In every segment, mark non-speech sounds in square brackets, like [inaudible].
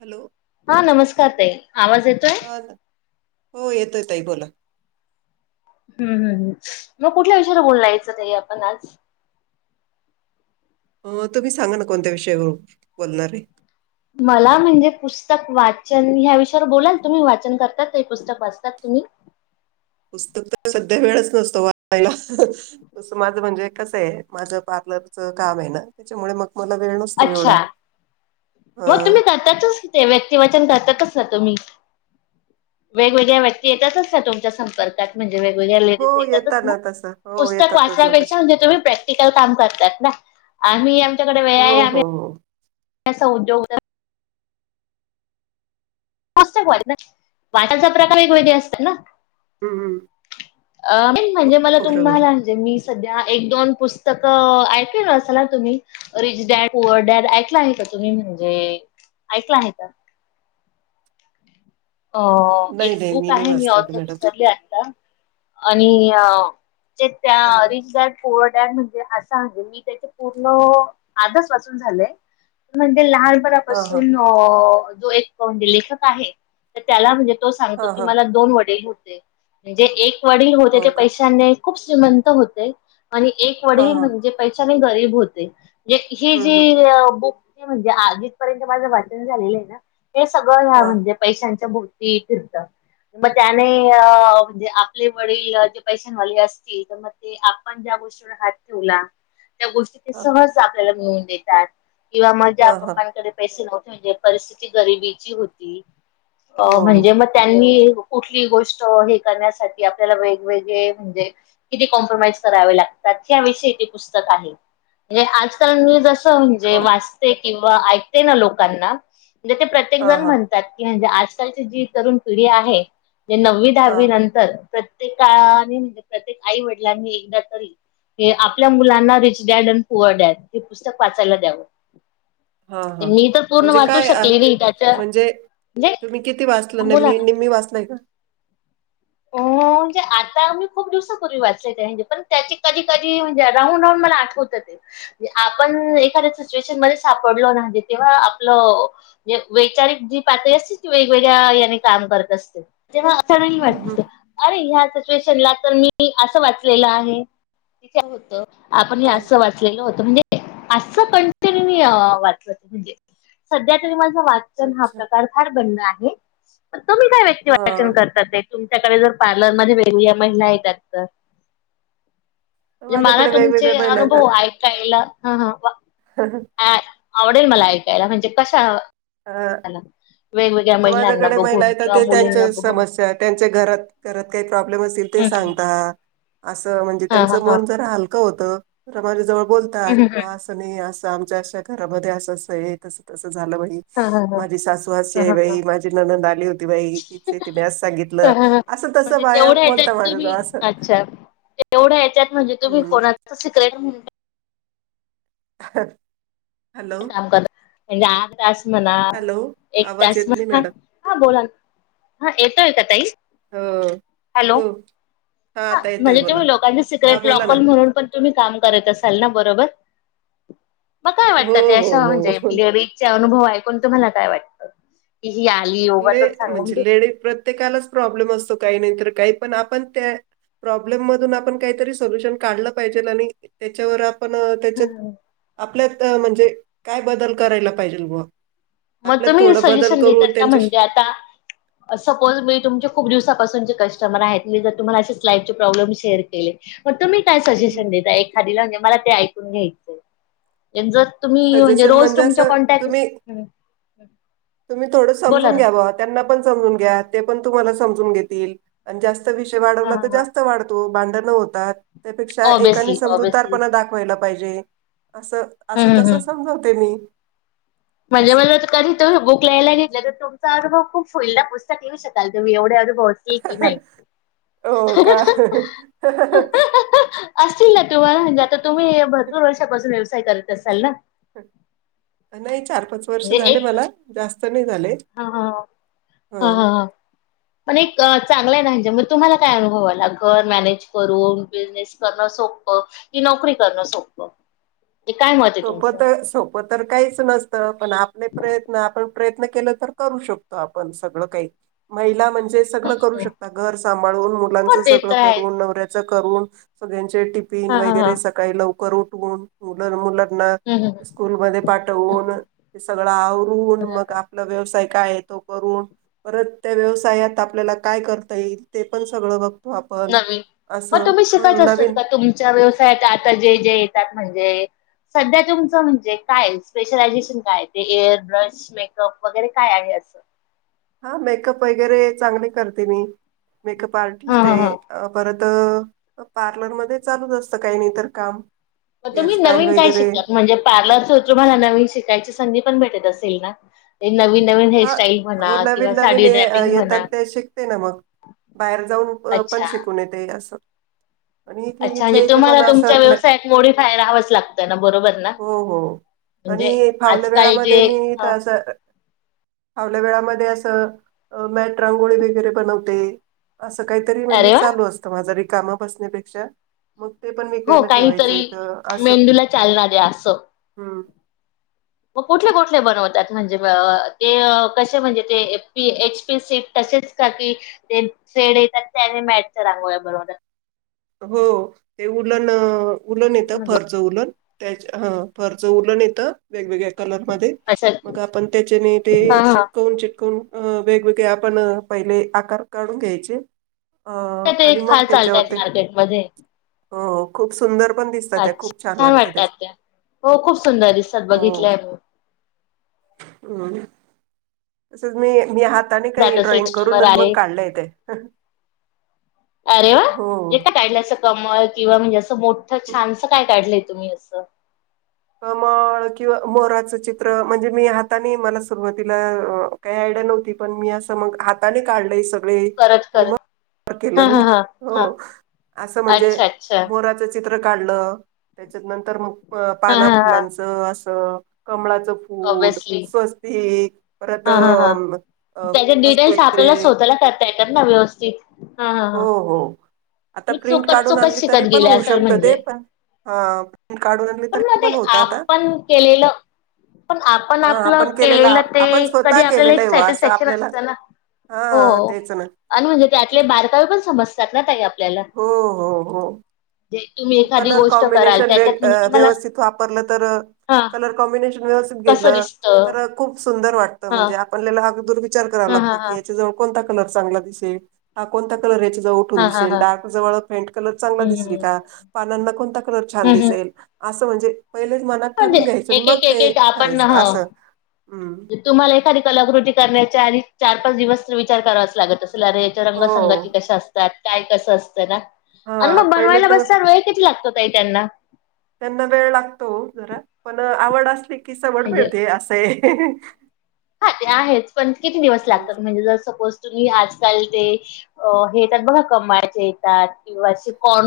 Hello हा, नमस्कार ताई, आवाज येतोय? ह. हो येतोय ताई बोला. हम्म हम्म, मग कुठल्या विषयावर बोललायचं ताई आपण आज? अ तुम्ही सांगा ना, कोणत्या विषयावर बोलणार आहे? मला म्हणजे, पुस्तक वाचन ह्या विषयावर बोलाल तुम्ही वाचन करतात, ते पुस्तक वाचतात तुम्ही? पुस्तक तर सध्या वेळच नसतो वाचायला. तसं माझं म्हणजे कसं आहे, माझं पार्लरचं काम आहे ना. त्याच्यामुळे मग मला वेळ नसतो एवढा, अच्छा हम्म त्याचच व्यक्तिवचन करतातच ना तुम्ही? वेगवेग्या व्यक्ती येतातच ना तुमच्या संपर्क कात म्हणजे वेगवेगळ्या ला हो ऐतातच येतात ना तसं हो पुस्तक येतातच वाचन्या ना तसे पेक्षा प्रॅक्टिकल काम करतात ना आम्ही आमच्या कडे हो हो हो [inaudible] उद्योग ष्टक वा वाचिता वाचाचा प्रकार वेगवगळे असतात ना. हम्म हम्म अ म्हणजे मला हो, बरोबर तुम्हाला म्हंजे मी सध्या एक -दोन पुस्तकं ऐकल असा ना, तुम्ही रिच डॅड पुअर डॅड ऐकला आहे का तुम्ही? म्हणजे ऐकला आहे का? अ एक नाही नाही बुक नाही आहे. मी वाचलेलं ऑथर मॅडम विसरली आता आणि जस्ट अं, रिस्टार्ट. पोअर डाळ म्हणजे असं आहे, मी त्याचे पूर्ण आजच वाचून झालंय. म्हणजे हा हा लहानपणापासून अ जो एक म्हणजे लेखक आहे तर त्याला म्हणजे तो सांगतो हा की, हा मला दोन वडील होते म्हणजे एक वडील होते ते हो का पैशाने खूप श्रीमंत होते आणि एक हा वडील हा म्हणजे पैशाने गरीब होते. हे हम्म, हम्म. जी बुक म्हणजे आ जिथपर्यंत माझं वाचन झालेलं आहे ना हे सगळं ह्या हा म्हणजे पैशांच्या भोवती फिरतं. मग त्याने म्हणजे आपले वडील जे पैशानवाले असतील तर मग ते आपण ज्या गोष्टीवर हात ठेवला, त्या गोष्टी ते हा सहज आपल्याला मिळवून देत. किंवा मग हा ज्या हा पप्पांकडे पैसे नव्हते म्हणजे परिस्थिती गरिबीची होती अ हो हो म्हणजे मग त्यांनी कुठलीही गोष्ट हे करण्यासाठी, आपल्याला वेगवेगळे म्हणजे किती कॉम्प्रोमाइज करावे लागतात, ह्या विषयी ते पुस्तक आहे म्हणजे आजकाल मी जशी म्हणजे हो. वाचते किंवा ऐकते ना लोकांना म्हणजे ते हा प्रत्येकजण हा म्हण तात. म्हणजे आजकालची जी तरुण पिढी आहे ते नववी हा दहावी नंतर तर प्रत्येकाने म्हणजे प्रत्येक आई वडीलांनि एकदा तरी हे आपल्या मुलांना rich dad and poor dad हे पुस्तक वाचायला द्यावं. हा हा ह मी तर पूर्ण म्हणजे वाचू काय अ, शकले नाही त्याच्या म्हणजे तुम्ही किती वाचलं नाही, बोला मी ना. निम्मी वाचलंय का? हो. म्हणजे आता मी खूप दिवसांपूर्वी वाचलंय, ते म्हणजे पण त्याचे कधी कधी म्हणजे राहून राहून मला आठवतं ते. म्हणजे आपण एखाद्या सिच्युएशन मध्ये सापडलो ना, तेव्हा आपलं म्हणजे वैचारिक जी पातळी असते, ती वेगवेगळ्या याने काम करत असते. तेव्हा आश्चर्यही हम्म हम्म वाटतं. अरे ह्या सिच्युएशनला तर मी असं वाचलेलं आहे, कि काय होतं? आपणही हा असं वाच लेलं होतं, म्हणजे असं कंटिंन्यू नाही मी वाचलं. म्हणजे सध्या तरी माझं वा चन हा अच्छा प्रकार फार बंद आहे. मग तुम्ही काय व्यक्ती वाचन हा करता ते? त्याकडे जर पार्लरमध्ये वेगवेगळ्या महिला येतात तर म्हणजे मला माझ्याकडे वेगवेगळ्या तुमचे महिला अनुभव ऐकायला, हं ह. वा हा हा. ऍ, आवडेल मला ऐकायला म्हणजे कशा ला वेगवेगळ्या, आता महिलांना माझ्याकडे महिला बघून येतात किंवा ते मुलींना त्यांच्या बघून समस्या त्यांच्या घरात, घरात काही प्रॉब्लेम असेल ते सांगता. असं म्हणजे हा हा त्यांचं हा मन जरा हलकं होतं, तर माझ्या जवळ ह बोलतात. बुआ असं नाही असं आमच्या अशा घरामध्ये असं असं आहे, तसं तसं झालं बाई. ह ह ह माझी सासू अशी ह आहे बाई, माझी नणंद आली होती बाई, तिचे तिने अस सांगितलं ह ह असं तसं म्हणजे बाया तेवढ्या बोलता याच्यात तुम्ही, माझ्याजवळ असं अच्छा. तेवढ्या याच्यात म्हणजे तुम्ही हम्म कोणात तुमचं सिक्रेट म्हणू हा काम करत म्हणजे आठ तास म्हणा, हॅलो एक आवाज तास येत नाही म्हणा. मॅडम हा, बोला ना. हा, येतोय का ताई? हो हॅलो. हो हा हां, आता येतोय म्हणजे बोला तुम्ही लोकांचे हा सिक्रेट बोला ना लॉकर म्हणूनं पण तुम्ही काम करत असाल ना, बरोबर. मग का हो त्याचे हो असं म्हणजे, हो लेडीजचे अनुभव ऐकून तुम्हाला काय वाटतं? की ही आली, ले उगाचंचं सांगून म्हणजे लेडी प्रत्येकालाच प्राॅब्लम असतो काई नाई तर काई पण आपण त्या प्राॅब्लम मधून आपण काईतरी सोल्युशन काढलं पायजेल. आणि त्याच्यावर आपणं त्याच्यात आपल्यात अ म्हणजे काय बदल करायला पाहिजेल बुआ. म तुम्ही हे सजेशन देतात का म्हणजे आता सपोज मी तुमच्या खूप दिवसापासून कस्टमर आहेत मी जर तुम्हाला अशेच लाईफचे प्रॉब्लेम शेअर केले म तुम्ही काय सजेशन देता एक् -खादिला म्हणजे मला ते ऐकून घ्यायचयं. एम् ज तुमी म्हणजे, सजेशन रोज तुमच्या असं काॅन्टॅक् तुम्ही तुम्ही थोडं समजून घ्या ब्वा, त्यांना पण समजून घ्या, ते पण तुम्हाला समजून घेतील. अन जास्त विषय हा वाढवला त हा हा. जास्तं वाढतो, भांडणं होतात. त्यापेक्षा एकाने ऑब्विसली ऑब्विसली. समजूतदारपणा दाख् -वायला पायजे असं, हम्म हम्म असं-तसं हम्म. समजवते मी. म्हणजे असं [unintelligible] कधी तुम्ही बुक ल्यायला घेतलं, त तुमचा अनुभव खूप होईल ना. पुस्तक लीऊ शकाल तुमी एवढे अनुभव हो का? [unintelligible] असतील ना तुम्हाला म्हंजे आता तुम्ही भरपूर वर्षापासून व्यवसाय करत असालं ना नई चार पाच वर्ष झाले मला, जास्तं नई झाले. हां हां हां, हां हं. हां हां. पण एक चांगलंय ना म्हंजे मं तुम्हाला काय अनुभव आला, घर मॅनेज करून बीझनेस करणं सोप्पं की नोकरी करणं सोप्पं. ती काय मत सोपं तं सोप् -पं तर काईचं नसतं, पण आपले प्रयत्न, आपण प्रयत्न केलं तर करू शकतो आपण सगळं काई. महिला म्हणजेच सगळं करू शकतात घर सांभळूनं, मुलांच हो ते सगळं तर आहेच करूनं, नवर्याचं करूनं, सगळ्यांचे टिप् -फीनं हा हा हा वगैरे सकाळी लवकर उठवून मुलं-मुलं‌ -ना हम्म स्कुल मध्ये हम्म पाठवूनं सगळं आवरून मग आपला व्यवसाय काये तो करून परत त्या व्यवसायात आपल्याला काय करता येईल, ते पण सगळं बघ नवीन मं तुमी शिकायचं असतात नवीन का तुमच्या व्यवसायात आता जे जे येतातं म्हणजे सध्या तुमचं म्हणजे काये? स्पेशलायझेशन काय? ते एअर ब्रश मेकअप वगैरे काय आहे असं हां मेकअप वगैरे चांगली करते मी मेकअप हा आर्टिस्टे. हा हा अं परतं पार्लरमध्ये चालूचं असतं काई नाईतर काम म तुमी हेअरस्टाईल नवीन काय वगैरे शिकलातं म्हणजे पार्लरचं तुम्हाला नवीन शिकायची संधी पण भेटत असेल ना- ए नवीन-नवीन हा हेअरस्टाईल म्हणा, हो किंवा नवीन नवीन साडी ये- अ, ड्रॅपिंग म्हणा. येतात ते शिकते ना मग बाहेर जाऊन पणं अच्छा शिकून येते असं आणि इथे अच्छा! म्हणजे इथल्या इथे तुम्हाला पण तुमच्या असं मे- व्यवसायात मोडी फाय राहावंच लागतं ना, बरोबर ना. हो हो म्हंजे, आणि फावल्या आज-काल जे वेळामध्ये मी तर असं फावल्या वेळामध्ये असं अ मॅट रांगोळी वगैरे बनवते. असं काईतरी म्हणजे अरे वा चालू असतं माझं रिकामं बसण्यापेक्षा, मग ते पणं मी हो काहीतरी मेंदूला चालणा द्या असं. हम्म म कुठले कुठले बनवत्यात म्हणजे म अ ते अ कसे म्हणजे ते एप पी एच पी सेट तसेच का ती ते सेड येतात त्याने मॅटच्या रांगोळ्या बनवतात. हो, ते उलणं उलण येथं फर् उलण त्या फर्ज उलण येतं वेगवेगळ्या कलरमध्ये असं मगं आपणं तेच्याने ते हा हा चिटकवून चिटकवून अ वेगवेगळे आपण पहिले आकार काढून घ्यायचे. अ आणि मग त्याच्यावरती मध्येे. हो खूप सुंदर पण दिसतात त्या अच्छा खूप छान वाटत वाटतात त्याचा त्या. हो खूप सुंदर दिसतात [unintelligible] हो. बघितलंय मी हमं. तसचं मी मी हाताने काही जात असेल ड्रॉइंग करून कस्टमर मगं आले काढलंय तेे अरे वा का काढलं असं कमळ किंवा म्हणजे असं मोठं छानस काय काढलंय तुम्ही असं. कमळ किंवा मोराच चित्र म्हणजे मी हाताने मला सुरुवातीला काही आयडिया नव्हती. पण मी असं मग हाताने काढलंय सगळे. परत आणि कर. मग केलं मी हो असं म्हणजे अच्छा अच्छा मोराच चित्र काढ त्याच्या नंतर मग हा पाना हा हा फुलांच अस. कमळाच फूल ऑब्विसली स्वस्तिक परत हा हा हा अम, अ, त्याचे कळस डिटेल्स आपल्याला वगैरे स्वतःला करता येतात ना व्यवस्थित. हा हा हो हा हो. आता मी प्रिंट चुकत काढून चुकत आणली शिकत तरी पण गेले होऊ असल शकतं ते म्हणजे. पण हा प्रिंट काढून आणली पण तरी मग ते होत आता आपण केलेलं. पण आपण हा आपलं केलेला केलेलं ते आपण तरी स्वतः आपल्याला केलेलं एक आहे वा स्टेट असं सेक्शन आपल्याला असतं ना हो हा तेच ना अण म्हणजे त्यातले. तरी पण समजतात ना ताई आपण हो हो हो. जे तुम्ही एखादी कलर गोष्ट कराल कॉम्बिनेशन त्याच्यात म्हणजे तुम्हाला व्यवस्थित वापरलं तर हा कलर कॉम्बिनेशन व्यवस्थित कसं घेतलं तर. दिसतं. खूप सुंदर वाटतं हा म्हणजे आपला हा विचार कराव हा लागतं हा की हा याच्या जवळ कोणत कलर चांगला दिसेल हा कोणता कलर यांच्याजवळुन ऊठून हा हा दिसेल हा डार्क फेंट कलर चांगला हम्म दिसेल हम्म का पानांना कोणता कलर छान हम्म हम्म दिसेल असं म्हणजे पहिलेच मनात म्हणजे ठरवून घ्यायचं एक मग एक एक ते एक आपण करायचं ह अस. तुम्हाला एखादी कलाकृती करण्याच्या आधी चार पाच दिवस विचार करावाच लागत असे अरे. हो रंगसंगती कश असतात काय कसं असत ना. आणि हा मग पहिले बनवायला तर बसता वेळ किती लागतो त आहे त्यांना. त्यांना वेळ लागतो जरा पण आवड असली की सवड म्हणजे मिळते असं आहे. आहे पण किती दिवस लागतात म्हणजे जर सपोज तुम्ही आजकाल ते अ हे येतात बघा कमाळाचे येतात किंवा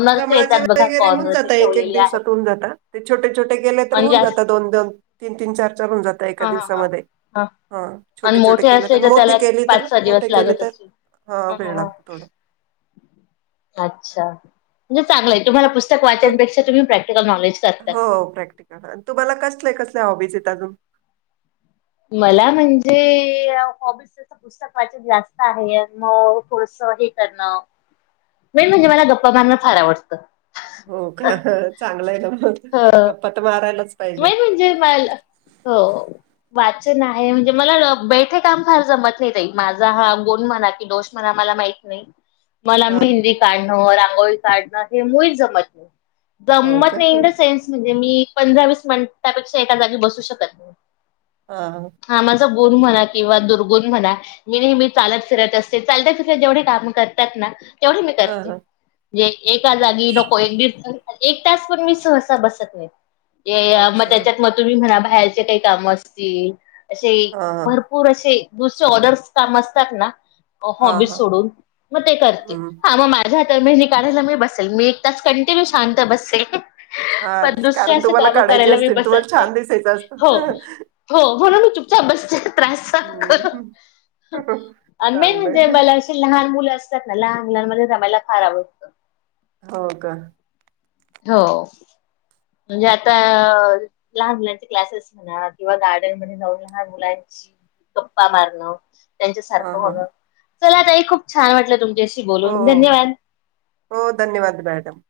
ते कमळाचे येतात बघा वगैरे होऊन कॉर्नरचे जात एक एक ठेवलेले आहे. दिवसात होऊन जात ते छोटे छोटे केले तर आणि होऊन जात जास्त दोन दोन तीन तीन चार चार होऊन जात. एका हा हा हा दिवसामध्ये हा ह आणि छोटे छोटे मोठे केले तर असले मोठीे त्याला केली तर पाच सहा दिवस मोठे केले लागत तर असतील. हा ह ह वेळ ह लागतो थोडा. अच्छा म्हणजे चांगलंय तुम्हाला पुस्तक तर वाचनपेक्षा तुम्ही प्रॅक्टिकल नॉलेज करता. हो प्रॅक्टिस. तुम्हाला कसल्या कसल्या हॉबीज आहेत अजून. मला म्हणजे हॉबीस. पुस्तक वाचित जास्त आहे मग कोर्स हे करणं. मेन म्हणजे मला गप्पा मारणं फार आवडतं. हो का चांगलं आहे ना म गप्पा तर मारायलाच. पाहिजे मेन म्हणजे मला हो. वाचन आहे म्हणजे मला बैठे काम फार जमत नाही त माझा हा गुण म्हणा की दोष्ट. मला मला माहित नाही. मला हा मेहंदी काढणं रांगोळी काढणं हे मुळी जमत नाही. हो गमत का नाही इन द सेन्स म्हणजे मी पंधरा वीस मिनिटापेक्षा एका जागी बसू शकत नाही. हा. हा माझा गुण म्हणा किंवा दुर्गुण म्हणा. मी नेहमी चालत फिरत असते चालत फिरत जेवढे काम करतात ना. तेवढी मी हा करते हा म्हणजे एका जागी नको इंग्लिश. एक तास पण मी सहसा बसत नाही. मग अच्छा त्याच्यात मग तुम्ही म्हणा बाहेरचे काही काम असतील असे हा भरपूर. पूर असे दुसर ऑर्डर्स काम असतात ना. हा हॉबी हा सोडून मग ते करते हम्म हा मग. [inaudible] तर महिनी काढयला मी बसेल मी एक तास कंटिन्यू शांत बसे. हा ते कारण तुम्हाला काढायचे मी असते बसत तुम्हाला नाही. छान दिसायचं हो असतं. हो होणा चुपचप बसच. त्रास हम्म [inaudible] म्हणजे चांगलंय मला लहान मुलं असतात ना लहान मुलांमध्ये रमायला फार आवडतं. हो का. हो. म्हणजे आता लहान मुलांचे क्लासेस म्हणा किंवा गार्डन मध्ये जाऊन लहान मुलांची. [unintelligible] हा त्यांच्यासारखं हा होण चला आताई खूप छान वाटलं तुमच्याशी हो बोलून धन्यवाद. हो धन्यवाद मॅडम.